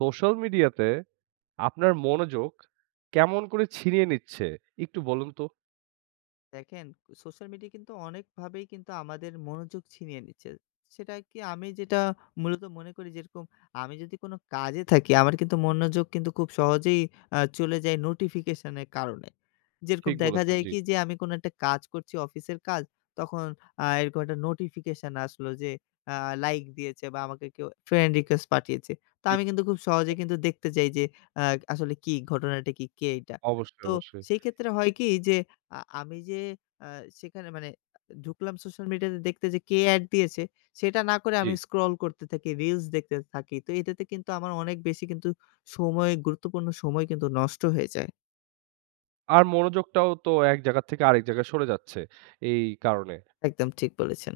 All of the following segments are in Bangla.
সোশ্যাল মিডিয়াতে আপনার মনোযোগ, কেমন করে ছিনিয়ে নিচ্ছে? একটু বলুন তো। দেখেন। সোশ্যাল মিডিয়া কিন্তু অনেকভাবেই কিন্তু আমাদের মনোযোগ ছিনিয়ে নিচ্ছে। সেটায় কি? আমি যেটা মূলত মনে করি, যেরকম আমি যদি কোনো কাজে থাকি, আমার কিন্তু মনোযোগ কিন্তু খুব সহজেই অ্যা চলে যায় নোটিফিকেশনের কারণে। যেরকম ঠিক দেখা বলেছেন, যায় জি। কি? যে আমি কোনো একটা কাজ করছি, অফিসের কাজ, তখন আ এরকম একটা নোটিফিকেশন আসলো, যে আ লাইক দিয়েছে বা আমাকে কেউ ফ্রেন্ড রিকোয়েস্ট পাঠিয়েছে। তো জি। আমি কিন্তু খুব [unintelligible] সহজেই কিন্তু দেখতে যাই যে, অ্যা আসলে কি? ঘটনাটা কি? কে এইটা? অবশ্যই, তো অবশ্যই। সেই ক্ষেত্রে হয় কি? যে আ আমি যে আ সেখানে মানে এ ঢুকলাম সোশ্যাল মিডিয়াতে দেখতে যে কে এড দিয়েছে? সেটা না করে জ্বি। আমি স্ক্রল করতে থাকি, রিলস দেখতে থাকি। তো এটাতে কিন্তু আমার অনেক বেশি কিন্তু সময় গুরুত্বপূর্ণ সময় কিন্তু নষ্ট হয়ে যায়। আর মনোযোগটাও তো এক জায়গার থেকে আরেক জায়গায় সরে যাচ্ছে, এই কারণে। একদম ঠিক বলেছেন।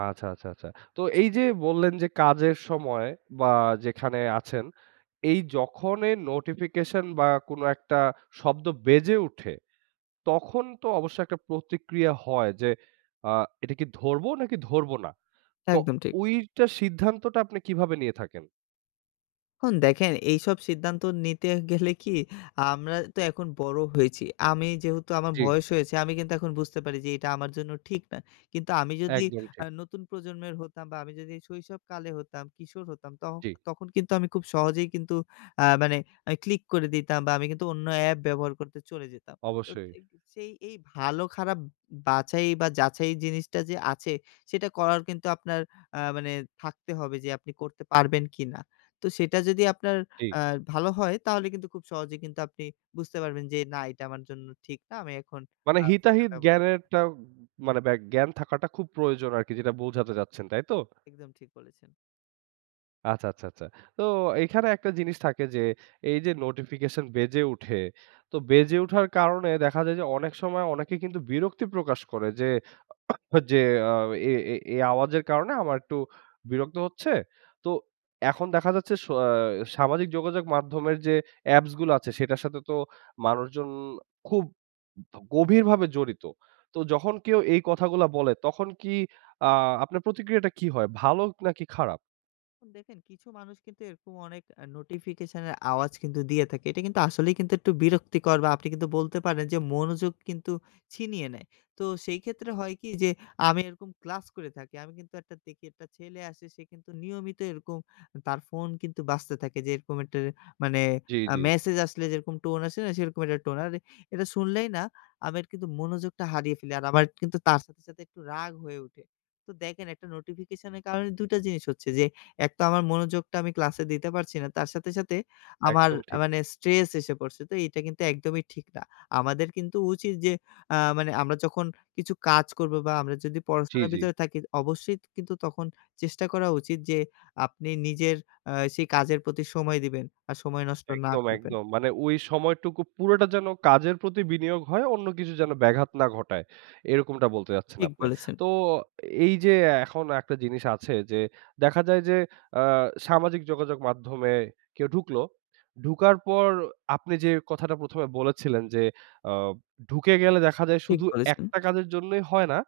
আচ্ছা, আচ্ছা, আচ্ছা। তো এই যে বললেন যে কাজের সময় বা যেখানে আছেন, এই যখনই নোটিফিকেশন বা কোনো একটা শব্দ বেজে উঠে, তখন তো অবশ্য একটা প্রতিক্রিয়া হয় যে আ এটা কি ধরবো নাকি ধরব না। তো একদম ঠিক। ঐটার সিদ্ধান্তটা আপনি কিভাবে নিয়ে থাকেন? এখন দেখেন এইসব সিদ্ধান্ত নিতে গেলে কি আমরা তো এখন বড় হয়েছি। আমি যেহেতু আমার জ্বী। বয়স হয়েছে আমি কিন্তু এখন বুঝতে পারি যে এটা আমার জন্য ঠিক না। কিন্তু আমি যদি একদম আ ঠিক। নতুন প্রজন্মের হতাম বা আমি যদি শৈশবকালে হতাম, কিশোর হতাম, তখ জী। তখন কিন্তু আমি খুব সহজেই কিন্তু আ মানে আ ক্লিক করে দিতাম বা আমি কিন্তু অন্য অ্যাপ ব্যবহার করতে চলে যেতাম। তো অবশ্যই। [unintelligible] সেই এই ভালো-খারাপ উম বাছাই বা যাচাই জিনিসটা যে আছে সেটা করার কিন্তু আপনার আ মানে থাকতে হবে যে আপনি করতে পারবেন কিনা? তো সেটা যদি আপনার ঠি আ ভালো হয় তাহলে কিন্তু খুব সহজেই কিন্তু আপনি বুঝতে পারবেন যে না এটা আমার জন্য ঠিক না। আমি এখন মানে হিতাহিত [unintelligible] জ্ঞানের টা উম মানে ব্যা জ্ঞান থাকাটা খুব প্রয়োজন আরকি যেটা বোঝাতে চাচ্ছেন, তাই তো? একদম ঠিক বলেছেন। আচ্ছা, আচ্ছা, আচ্ছা। তো এইখানে একটা জিনিস থাকে যে, এই যে নোটিফিকেশন বেজে উঠে। তো বেজে উঠার কারণে দেখা যায় যে অনেক সময় অনেকে কিন্তু বিরক্তি প্রকাশ করে। যে, যে, "আ এ এ এ আওয়াজের কারণে আমার একটু বিরক্ত হচ্ছে।" তো এখন দেখা যাচ্ছে সো অ্যা সামাজিক যোগাযোগ মাধ্যমের যে অ্যাপস গুলো আছে সেটার সাথে তো মানুষজন খুব গভীরভাবে জড়িত। তো যখন কেউ এই কথাগুলা বলে, তখন কি আ আপনার প্রতিক্রিয়াটা কি হয়? ভালো নাকি খারাপ? এখন দেখেন কিছু মানুষ কিন্তু এরকম অনেক আ নোটিফিকেশন এর আওয়াজ কিন্তু দিয়ে থাকে। এইটা কিন্তু আসলেই কিন্তু একটু বিরক্তিকর বা আপনি কিন্তু বলতে পারেন যে মনোযোগ কিন্তু ছিনিয়ে নেয়। তো সেই ক্ষেত্রে হয় কি যে আমি এইরকম ক্লাস করে থাকি। আমি কিন্তু একটা দেখি একটা ছেলে আসে, সে কিন্তু নিয়মিত এইরকম আ তার ফোন কিন্তু বাজতে থাকে যে এইরকম একটা মানে জি, আ জি। মেসেজ আসলে যেরকম টোন আসে না? সেরকম একটা টোন। আর এটা শুনলেই না আমের কিন্তু মনোযোগটা হারিয়ে ফেলি। আর আমার কিন্তু তার সাথে, সাথে একটু রাগ হয়ে উঠে। তো দেখেন একটা নোটিফিকেশন এর কারণে ২ টা জিনিস হচ্ছে যে, একতো আমার মনোযোগটা আমি ক্লাসে দিতে পারছি না তার সাথে, সাথে আমার একদম আ ঠিক। মানে স্ট্রেস এসে পড়ছে। তো এইটা কিন্তু একদমই ঠিক না। আমাদের কিন্তু উচিত যে আ মানে আমরা যখন কিছু কাজ করব বা আমরা যদি জি, পড়াশোনার জি। ভিতরে থাকি, অবশ্যই ত কিন্তু তখন চেষ্টা করা উচিত যে আপনি নিজের আ সেই কাজের প্রতি সময় দিবেন আর সময় নষ্ট না একদম, করবেন। একদম। মানে ওই সময়টুকু পুরোটা যেন কাজের প্রতি বিনিয়োগ হয়, অন্য কিছু যেন ব্যাঘাত না ঘটায়। এইরকমটা বলতে চাচ্ছেন ঠিক আপনে। বলেছেন। তো এই যে এখন একটা জিনিস আছে যে দেখা যায় যে আ সামাজিক যোগাযোগ মাধ্যমে কেউ ঢুকলো, ঢুকার পর আপনি যে কথাটা ১ম এ বলেছিলেন যে, "আ ঢুকে গেলে দেখা যায় ঠিক শুধু বলেছেন। একটা কাজের জন্যই হয় না,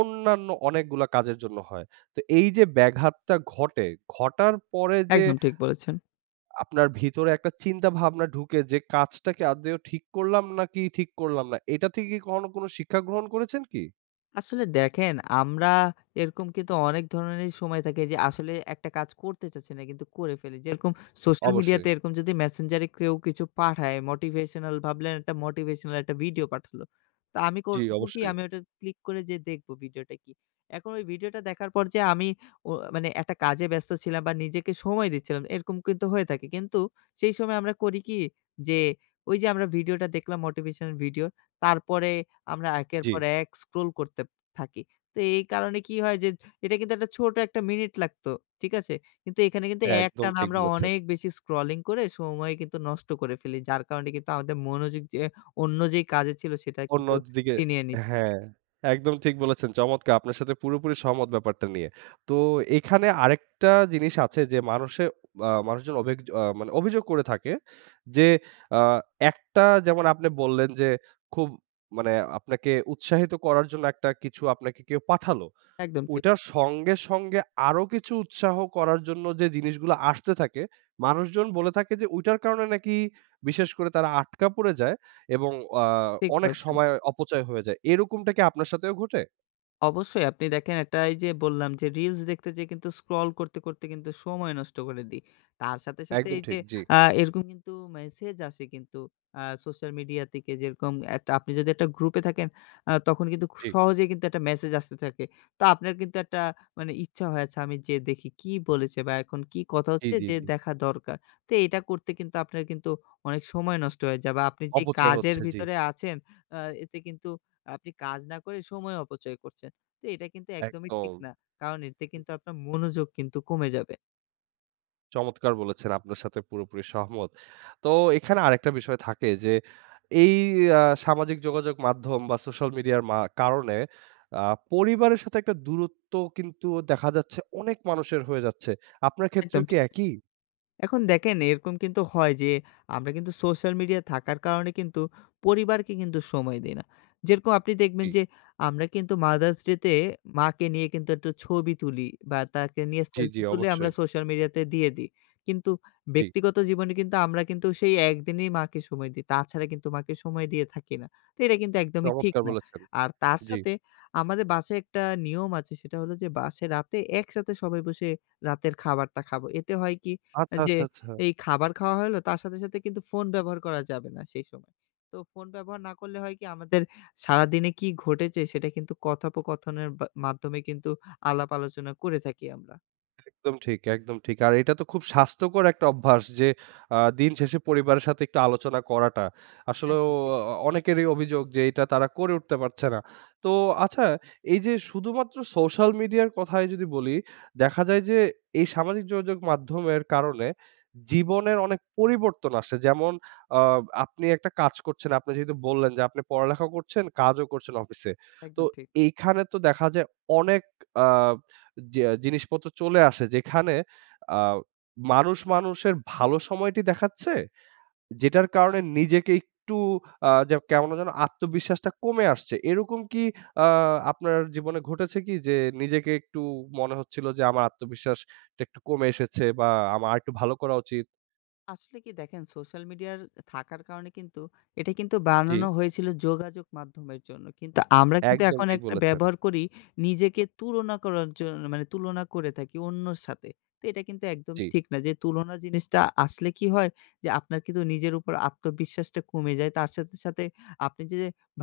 অন্যান্য অনেকগুলো কাজের জন্য হয়।" তো এই যে ব্যাঘাতটা ঘটে, ঘটার পরে যে একদম ঠিক বলেছেন। আপনার ভিতরে একটা চিন্তা-ভাবনা ঢুকে যে, "কাজটা কি আদৌ ঠিক করলাম নাকি ঠিক করলাম না?" এইটা থেকে কি কখনো কোনো শিক্ষা গ্রহণ করেছেন কি? আসলে দেখেন আমরা এরকম কিন্তু অনেক ধরনেরই সময় থাকে যে আসলে একটা কাজ করতে চাচ্ছি না কিন্তু করে ফেলি। যেরকম social media অবশ্যই। তে এরকম যদি Messenger এ কেউ কিছু পাঠায় motivational ভাবলেন একটা motivational একটা ভিডিও পাঠালো। তা আমি জি, করব কি? অবশ্যই। আমি ওটা click করে যেয়ে দেখব ভিডিওটা কি। এখন ঐ ভিডিওটা দেখার পর যে আমি ও মানে একটা কাজে ব্যস্ত ছিলাম বা নিজেকে সময় দিচ্ছিলাম। এরকম কিন্তু হয়ে থাকে। কিন্তু সেই সময় আমরা করি কি? যে, ওই যে আমরা ভিডিওটা দেখলাম motivational ভিডিও। তারপরে আমরা একের পর জি। এক scroll করতেপ থাকি। তো এই কারণে কি হয় যে এটা কিন্তু একটা ছোট ১ টা মিনিট লাগতো, ঠিক আছে? কিন্তু এইখানে কিন্তু একদম একটানা ঠিক আমরা বলেছেন। অনেক বেশি scrolling করে সময় কিন্তু নষ্ট করে ফেলি। যার কারণে কিন্তু আমাদের মনোযোগ যে অন্য যেই কাজে ছিল সেটা অন্য কিন্তু দি দিকে ছিনিয়ে নিচ্ছে। হ্যাঁ একদম ঠিক বলেছেন। চমৎকার আপনার সাথে পুরোপুরি সহমত ব্যাপারটা নিয়ে। তো এইখানে আরেকটা জিনিস আছে যে মানুষে আ মানুষজন অভিগয আ মানে অভিযোগ করে থাকে। যে আ একটা যেমন আপনি বললেন যে খুব মানে আপনাকে উৎসাহিত করার জন্য একটা কিছু আপনাকে কেউ পাঠালো। একদম ঠিক। ঐটার সঙ্গে, সঙ্গে আরো কিছু উৎসাহ করার জন্য যে জিনিসগুলো আসতে থাকে, মানুষজন বলে থাকে যে ঐটার কারণে নাকি বিশেষ করে তারা আটকা পড়ে যায় এবং আ ঠিক অনেক বলেছেন। সময় অপচয় হয়ে যায়। এরকমটা কি আপনার সাথেও ঘটে? অবশ্যই আপনি দেখেন একটা এইযে বললাম যে reels দেখতে যেয়ে কিন্তু scroll করতে, করতে কিন্তু সময় নষ্ট করে দেই। তার সাথে, সাথে একদম এইযে ঠিক, জি। আ এরকম কিন্তু মেসেজ আসে কিন্তু আ social media থেকে যেরকম একটা আপনি যদি একটা group এ থাকেন আ তখন কিন্তু খুব ঠিক। সহজেই কিন্তু একটা message আসতে থাকে। তো আপনার কিন্তু একটা মানে ইচ্ছা হয় আচ্ছা আমি যেয়ে দেখি কী বলেছে? বা এখন কি কথা জি, হচ্ছে জি, যে জি। দেখা দরকার? তো এটা করতে কিন্তু আপনার কিন্তু অনেক সময় নষ্ট হয়ে যায় বা আপনি যে অপচয় কাজের হচ্ছে, জি। ভিতরে আছেন আ এতে কিন্তু আ আপনি কাজ না করে সময় অপচয় করছেন। তো এটা কিন্তু একদমই ঠিক একদম। না, কারণ এতে কিন্তু আপনার মনোযোগ কিন্তু কমে যাবে। চমৎকার বলেছেন আপনার সাথে পুরোপুরি সহমত। তো এখানে আরেকটা বিষয় থাকে যে এই আ সামাজিক যোগাযোগ মাধ্যম বা social media র মা কারণে আ পরিবারের সাথে একটা দূরত্ব কিন্তু দেখা যাচ্ছে অনেক মানুষের হয়ে যাচ্ছে। আপনার একদম ক্ষেত্রেও ঠিক। কি এক ই? এখন দেখেন এরকম কিন্তু হয় যে, আমরা কিন্তু social media য় থাকার কারণে কিন্তু পরিবারকে কিন্তু সময় দেই না। যেরকম আপনি দেখবেন জি। যে আমরা কিন্তু Mother's Day তে মাকে নিয়ে কিন্তু একটু ছবি তুলি বা তাকে নিয়ে জি, জি selfie তুলে আমরা অবশ্যই। social media তে দিয়ে দেই কিন্তু জি। ব্যক্তিগত জীবনে কিন্তু আমরা কিন্তু সেই একদিনেই মাকে সময় দেই। তাছাড়া কিন্তু মাকে সময় দিয়ে থাকি না। তো এটা কিন্তু একদমই ঠিক চমৎকার না। বলেছেন। আর তার জি। সাথে আমাদের বাসায় একটা নিয়ম আছে সেটা হলো যে বাসে রাতে একসাথে সবাই বসে রাতের খাবারটা খাবো। এতে হয় কি আ আচ্ছা, যে, আচ্ছা, আচ্ছা। এই খাবার খাওয়া হলো তার সাথে সাথে কিন্তু ফোন ব্যবহার করা যাবে না সেই সময়। তো ফোন ব্যবহার না করলে হয় কি, আমাদের সারাদিনে কি ঘটেছে সেটা কিন্তু কথোপকথনের বা মাধ্যমে কিন্তু আলাপ-আলোচনা করে থাকি আমরা। একদম ঠিক, একদম ঠিক। আর এইটা তো খুব স্বাস্থ্যকর একটা অভ্যাস যে আ দিন শেষে পরিবারের সাথে একটু আলোচনা করাটা। আসলেও একদম ঠিক। অ অনেকেরই অভিযোগ যে এটা তারা করে উঠতে পারছে না। তো আচ্ছা, এই যে শুধুমাত্র সোশ্যাল মিডিয়ার কথাই যদি বলি দেখা যায় যে এই সামাজিক যোগাযোগ মাধ্যমের কারনে জীবনের অনেক পরিবর্তন আসে, যেমন আ আপনি একটা কাজ করছেন, আপনি যেহেতু বললেন যে আপনি পড়ালেখাও করছেন, কাজও করছেন অফিসে। তো একদম ঠিক। এইখানে তো দেখা যায় অনেক আ জিয়া জিনিসপত্র চলে আসে, যেখানে আ মানুষ মানুষের ভালো সময়টি দেখাচ্ছে, যেটার কারণে নিজেকে একটু আ যে কেমন যেন আত্মবিশ্বাসটা কমে আসছে। এরকম কি আ আপনার জীবনে ঘটেছে কি? যে নিজেকে একটু মনে হচ্ছিল যে আমার আত্মবিশ্বাস টা একটু কমে এসেছে বা আম আরেকটু ভালো করা উচিত? আসলে কি দেখেন সোশ্যাল মিডিয়ার থাকার কারণে কিন্তু, এটা কিন্তু জ্বি। বানানো হয়েছিলো যোগাযোগ মাধ্যমের জন্য। কিন্তু আমরা কিন্তু একদম এখন ঠিক একটা বলেছেন। ব্যবহার করি নিজেকে তুলনা করার জন মানে তুলনা করে থাকি অন্যর সাথে। তে এটা কিন্তু একদমই জ্বি। ঠিক না। যে তুলনা জিনিসটা আসলে কী হয়! যে আপনার কিন্তু নিজের উপর আত্মবিশ্বাসটা কমে যায়। তার সাথে, সাথে আপনি যে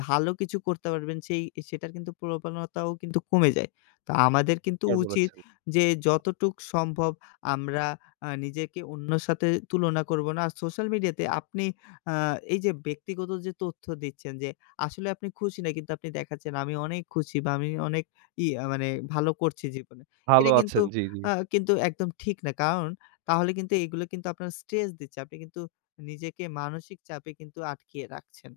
ভালো কিছু করতে পারবেন সেই সেটার কিন্তু প্রবণতাও কিন্তু কমে যায়। তা আমাদের কিন্তু কার উচিত বলেছেন। যে যতটুক সম্ভব আমরা আ নিজেকে অন্যর সাথে তুলনা করব না। আর সোশ্যাল মিডিয়াতে আপনি আ এই যে ব্যক্তিগত যে তথ্য দিচ্ছেন, যে আসলে আপনি খুশি না কিন্তু আপনি দেখাচ্ছেন "আমি অনেক খুশি বা আমি অনেক ইয়ে মানে ভালো করছি জীবনে।" ভালো এটা কিন্তু আছেন জি, জি। আ কিন্তু একদম ঠিক না। কারণ তাহলে কিন্তু এইগুলো কিন্তু আপনার স্ট্রেস দিচ্ছে। আপনি কিন্তু নিজেকে মানসিক চাপে কিন্তু আটকিয়ে রাখছেন।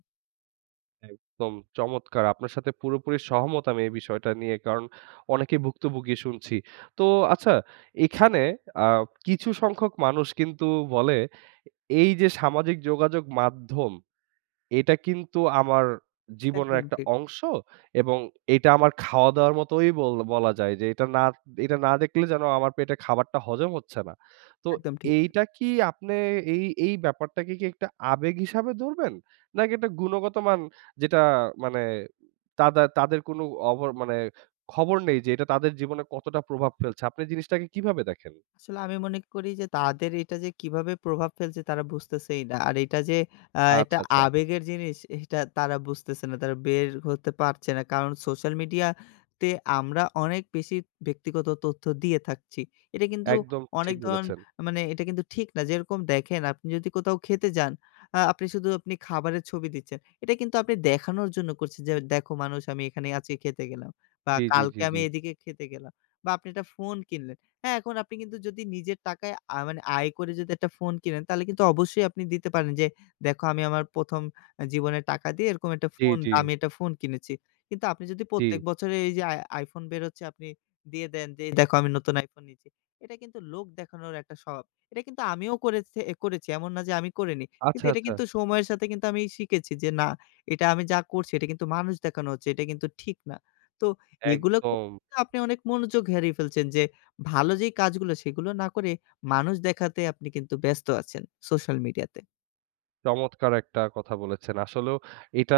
একদম চমৎকার! আপনার সাথে পুরোপুরি সহমত আমি এই বিষয়টা নিয়ে, কারণ অনেকেই ভুক্তভোগী শুনছি। তো আচ্ছা এখানে আ কিছু সংখ্যক মানুষ কিন্তু বলে, "এই যে সামাজিক যোগাযোগ মাধ্যম, এটা কিন্তু আমার জীবনের একদম একটা ঠিক। অংশ এবং এটা আমার খাওয়া-দাওয়ার মতোই বল বলা যায় যে এটা না এটা না দেখলে যেন আমার পেটে খাবারটা হজম হচ্ছে না।" তো একদম ঠিক। এইটা কি আপনে এই এই ব্যাপারটাকে কি একটা আবেগ হিসাবে ধরবেন? নাকি একটা গুণগতমান, যেটা মানে উম তাদা তাদের কোনো অভর মানে খবর নেই যে এটা তাদের জীবনে কতটা প্রভাব ফেলছে। আপনি জিনিসটাকে কিভাবে দেখেন? আসলে আমি মনে করি যে তাদের এটা যে কিভাবে প্রভাব ফেলছে তারা বুঝতেছেই না। আর এইটা যে আ আচ্ছা, এটা আচ্ছা। আবেগের জিনিস এইটা তারা বুঝতেছে না তারা বের হতে পারছে না, কারণ সোশ্যাল মিডিয়া তে আমরা অনেক বেশি ব্যক্তিগত তথ্য দিয়ে থাকছি। এটা কিন্তু একদম অনেক ঠিক ধরন বলেছেন। আ মানে এটা কিন্তু ঠিক না। যেরকম দেখেন আপনি যদি কোথাও খেতে যান, আ আপনি শুধু আপনি খাবারের ছবি দিচ্ছেন। এটা কিন্তু আপনি দেখানোর জন্য করছেন যে, "দেখো মানুষ আমি এখানে আজকে খেতে গেলাম বা জি, জি, জি, কালকে জি। আমি এদিকে খেতে গেলাম।" বা আপনি একটা ফোন কিনলেন। হ্যাঁ এখন আপনি কিন্তু যদি নিজের টাকায় আ মানে আয় করে যদি একটা ফোন কিনেন তাহলে কিন্তু অবশ্যই আপনি দিতে পারেন যে, "দেখো আমি আমার ১ম আ জীবনের টাকা দিয়ে এরকম একটা জি, ফোন জি। দামি একটা ফোন কিনেছি।" কিন্তু আপনি যদি প্রত্যেক জি। বছরে এই যে আই iPhone বেরোচ্ছে আপনি দিয়ে দেন যে, "এই দেখো আমি নতুন iPhone নিচ্ছি।" এটা কিন্তু লোক দেখানোর একটা স্বভাব। এটা কিন্তু আমিও করেছ এ করেছি। এমন না যে আমি করিনি। কিন্তু আচ্ছা, এটা আচ্ছা! কিন্তু সময়ের সাথে কিন্তু আমি শিখেছি যে, "না এটা আমি যা করছি এটা কিন্তু মানুষ দেখানো হচ্ছে, এটা কিন্তু ঠিক না।" তো এগুলো ক একদম। আপনি অনেক মনোযোগ হেরিয়ে ফেলছেন যে, ভালো যেই কাজগুলা সেইগুলো না করে, মানুষ দেখাতে আপনি কিন্তু ব্যস্ত আছেন, সোশ্যাল মিডিয়াতে। চমৎকার একটা কথা বলেছেন! আসলেও এটা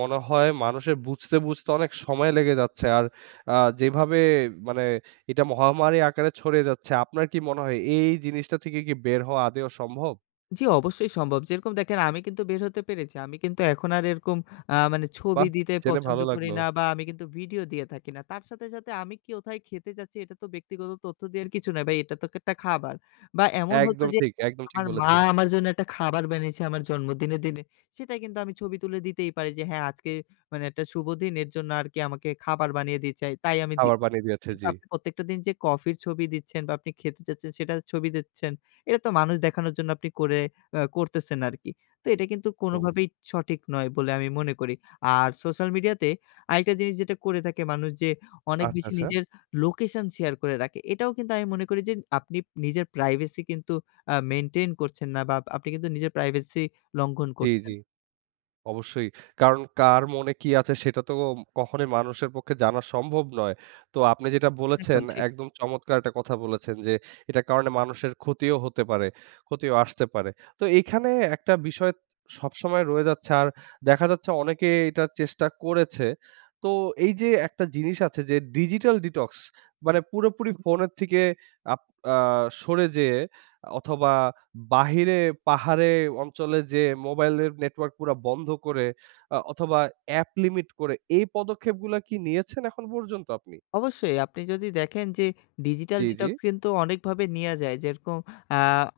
মনে হয় মানুষের বুঝতে, বুঝতে অনেক সময় লেগে যাচ্ছে। আর আ যেভাবে মানে এটা মহামারী আকারে ছড়িয়ে যাচ্ছে আপনার কি মনে হয় এই জিনিসটা থেকে কি বের হওয়া আদৌ সম্ভব? জি অবশ্যই সম্ভব। যেরকম দেখেন আমি কিন্তু বের হতে পেরেছি। আমি কিন্তু এখন আর এরকম আ মানে ছবি বাহ! দিতে জেনে পছন্দ ভালো করি লাগলো। না বা আমি কিন্তু ভিডিও দিয়ে থাকি না। তার সাথে, সাথে আমি কোথায় খেতে যাচ্ছি এটা তো ব্যক্তিগত তথ্য দেয়ার কিছু না ভাই, এটা তো-একটা খাবার বা এমন হতো একদম যে ঠিক, একদম ঠিক আমার মা বলেছেন। আমার জন্য একটা খাবার বানিয়েছে আমার জন্মদিনে, দিনে। সেটা কিন্তু আমি ছবি তুলে দিতেই পারি যে, "হ্যাঁ আজকে মানে একটা শুভ দিন এর জন্য আরকি আমাকে খাবার বানিয়ে দিয়েছে তাই আমি দি খাবার বানিয়ে দিয়েছে, কিন্তু জি। আপনি প্রত্যেকটা দিন যে কফির ছবি দিচ্ছেন বা আপনি খেতে যাচ্ছেন সেটার ছবি দিচ্ছেন। এটা তো মানুষ দেখানোর জন্য আপনি করে অ্যা করতেছেন আরকি। তো এটা কিন্তু হুম। কোনভাবেই সঠিক নয় বলে আমি মনে করি। আর সোশ্যাল মিডিয়া তে আরেকটা জিনিস যেটা করে থাকে মানুষ যে অনেক আচ্ছা, বেশি আচ্ছা! নিজের লোকেশন শেয়ার করে রাখে এটাও কিন্তু আমি মনে করি যে আপনি নিজের প্রাইভেসি কিন্তু আ মেইনটেইন করছেন না বা আপনি কিন্তু নিজের প্রাইভেসি লঙ্ঘন জি, করছেন। জি। অবশ্যই কারণ কার মনে কি আছে সেটা তো ওম কখনোই মানুষের পক্ষে জানা সম্ভব নয়। তো আপনি যেটা বলেছেন একদম ঠিক। একদম চমৎকার একটা কথা বলেছেন! যে এটার কারণে মানুষের ক্ষতিও হতে পারে ক্ষতিও আসতে পারে। তো এইখানে একটা বিষয় সবসময় রয়ে যাচ্ছে আর দেখা যাচ্ছে অনেকেই এটার চেষ্টা করেছে। তো এই যে একটা জিনিস আছে যে ডিজিটাল ডিটক্স মানে পুরোপুরি ফোনের থেকে আপ আ সরে যেয়ে অথবা বাহিরে পাহাড়ে অঞ্চলে যেয়ে মোবাইলের নেটওয়ার্ক পুরা বন্ধ করে অ্যা অথবা অ্যাপ লিমিট করে এই পদক্ষেপগুলা কি নিয়েছেন এখন পর্যন্ত আপনি? অবশ্যই আপনি যদি দেখেন যে ডিজিটাল জি, জি? ডিটক্স কিন্তু অনেকভাবে নেয়া যায়। যেরকম আ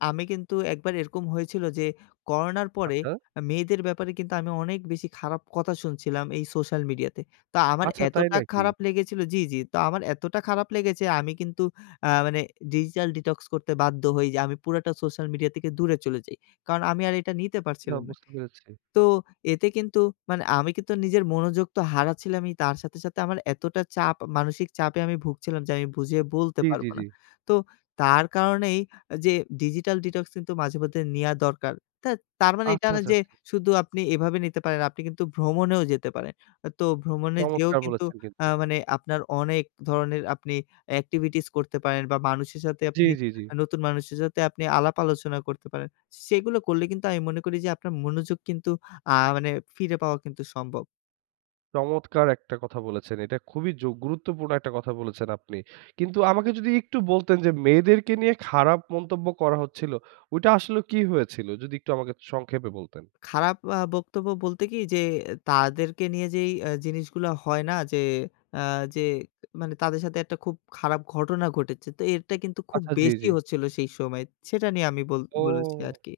আমি কিন্তু একবার এরকম হয়েছিল যে করোনার পরে আচ্ছা? আ মেয়েদের ব্যাপারে কিন্তু আমি অনেক বেশি খারাপ কথা শুনছিলাম এই সোশ্যাল মিডিয়াতে। তা আমার আচ্ছা তাই এতটা নাকি? খারাপ লেগেছিল জি, জি তো আমার এতটা খারাপ লেগেছে আমি কিন্তু আ মানে ডিজিটাল ডিটক্স করতে বাধ্য হই। যে আমি পুরাটা সোশ্যাল মিডিয়া থেকে দূরে চলে যাই। কারণ আমি আর এটা নিতে আ পারছিলাম না। বুঝতে পেরেছি। তো এতে কিন্তু মানে আমি কিন্তু নিজের মনোযোগ তো হারাচ্ছিলামই তার সাথে, সাথে আমার এতটা চাপ আ মানসিক চাপে আমি ভুগছিলাম যে আমি বুঝিয়ে বলতে জি, জি, পারব জি। না। তো তার কারণেই আ যে ডিজিটাল ডিটক্স কিন্তু মাঝে মধ্যে নেয়া দরকার। তা তার মানে এই আচ্ছা, আচ্ছা, না আচ্ছা, যে আচ্ছা। শুধু আপনি এভাবে নিতে পারেন। আপনি কিন্তু ভ্রমণেও যেতে পারেন। আ তো ভ্রমণে যেয়েও চমৎকার কিন্তু বলেছেন কিন্তু! অ্যা মানে আপনার অনেক ধরনের আপনি activities করতে পারেন বা মানুষের সাথে জি, আপনি জি, জি। আ নতুন মানুষের সাথে আপনি আলাপ-আলোচনা করতে পারেন। সেগুলো করলে কিন্তু আমি মনে করি যে আপনার মনোযোগ কিন্তু আ মানে ফিরে পাওয়া কিন্তু সম্ভব। চমৎকার একটা কথা বলেছেন। এটা খুবই যোগ গুরুত্বপূর্ণ একটা কথা বলেছেন আপনি! কিন্তু আমাকে যদি একটু বলতেন, যে মেয়েদেরকে নিয়ে খারাপ মন্তব্য করা হচ্ছিলো, ঐটা আসলে কি হয়েছিলো? যদি একটু আমাকে সংক্ষেপে বলতেন। খারাপ আ বক্তব্য বলতে কি, যে তাদেরকে নিয়ে যেই অ্যা জিনিসগুলো হয় না যে, আ যে মানে তাদের সাথে একটা খুব খারাপ ঘটনা ঘটেছে। তো এরটা কিন্তু খুব আচ্ছা জি, বেশি জি। হচ্ছিলো সেই সময়। সেটা নিয়ে আমি বল বলেছি ও! আরকি।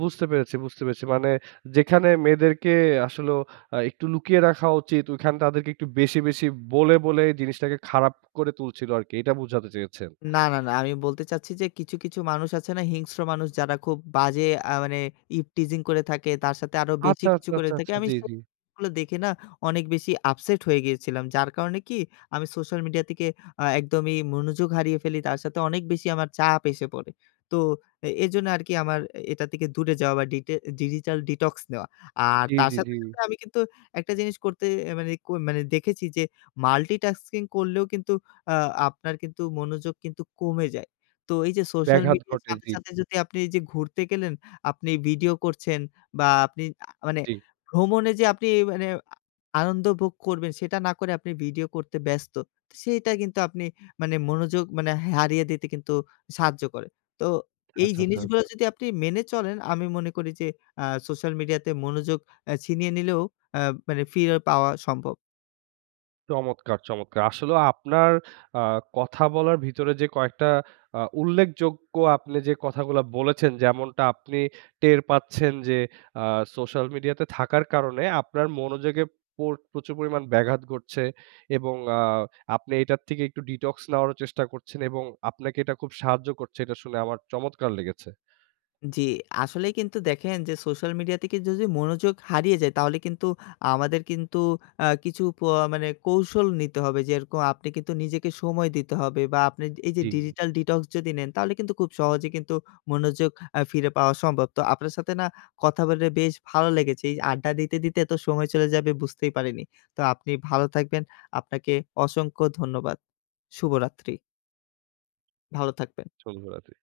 বুঝতে পেরেছি, বুঝতে পেরেছি। মানে যেখানে মেয়েদেরকে আসলেও আ একটু লুকিয়ে রাখা উচিত, ঐখানে তাদেরকে একটু বেশি, বেশি বলে, বলে এই জিনিসটাকে খারাপ করে তুলছিলো আরকি। এইটা বুঝাতে চেয়েছেন? না, না, না। আমি বলতে চাচ্ছি যে কিছু, কিছু মানুষ আছে না হিংস্র মানুষ? যারা খুব বাজে আ মানে ইভটিজিং করে থাকে, তার সাথে আরো বেশি আচ্ছা, আচ্ছা, কিছু করে আচ্ছা, থাকে। আচ্ছা, আমি জি, সে জি। গুলো দেখে না, অনেক বেশি আপসেট হয়ে গিয়েছিলাম। যার কারণে কি, আমি সোশ্যাল মিডিয়া থেকে আ একদমই মনোযোগ হারিয়ে ফেলি। তার সাথে অনেক বেশি আমার চাপ এসে পড়ে। তো এ এজন্য আরকি আমার এটা থেকে দূরে যাওয়া বা ডিটে এ ডিজিটাল ডিটক্স নেওয়া। আর জি, তার জি, জি। সাথে, সাথে আমি কিন্তু একটা জিনিস করতে আ মানে ক মানে দেখেছি, যে মাল্টিটাস্কিং করলেও কিন্তু আ আপনার কিন্তু মনোযোগ কিন্তু কমে যায়। তো এইযে সোশ্যাল ব্যাঘাত মিডিয়ার ঘটে, সাথে, জি। সাথে যদি আপনি ওইযে ঘুরতে গেলেন, আপনি ভিডিও করছেন বা আপনি আ মানে জি। ভ্রমণে যে আপনি মানে আ আনন্দ ভোগ করবেন, সেটা না করে আপনি ভিডিও করতে ব্যস্ত। তে সেইটা কিন্তু আপনি মানে মনোযোগ মানে হে হারিয়ে দিতে কিন্তু সাহায্য করে। তো এই আচ্ছা, আচ্ছা, জিনিসগুলা আচ্ছা। যদি আপনি মেনে চলেন, আমি মনে করি যে আ সোশ্যাল মিডিয়াতে মনোযোগ অ্যা ছিনিয়ে নিলেও অ্যা মানে ফিরে পাওয়া সম্ভব। চমৎকার, চমৎকার! আসলেও আপনার আ কথা বলার ভিতরে যে কয়েকটা আ উল্লেখযোগ্য আপনি যে কথাগুলা বলেছেন, যেমনটা আপনি টের পাচ্ছেন যে আ সোশ্যাল মিডিয়াতে থাকার কারণে, আপনার মনোযোগে পর প্রচুর পরিমাণ ব্যাঘাত ঘটছে। এবং আ আপনি এটার থেকে একটু detox নেওয়ারও চেষ্টা করছেন। এবং আপনাকে এটা খুব সাহায্য করছে, এটা শুনে আমার চমৎকার লেগেছে! উ জি। আসলেই কিন্তু দেখেন, যে সোশ্যাল মিডিয়া থেকে যদি মনোযোগ হারিয়ে যায়, তাহলে কিন্তু আমাদের কিন্তু আ কিছু প আ মানে কৌশল নিতে হবে। যেরকম আপনি কিন্তু নিজেকে সময় দিতে হবে বা আপনি এইযে জি। digital detox যদি নেন, তাহলে কিন্তু খুব সহজে কিন্তু মনোযোগ আ ফিরে পাওয়া সম্ভব। তো আপনার সাথে না কথা বলে বেশ ভালো লেগেছে। এই আড্ডা দিতে, দিতে এতো সময় চলে যাবে বুঝতেই পারিনি। তো আপনি ভালো থাকবেন। আপনাকে অসংখ্য ধন্যবাদ। শুভরাত্রি। ভালো থাকবেন। শুভরাত্রি।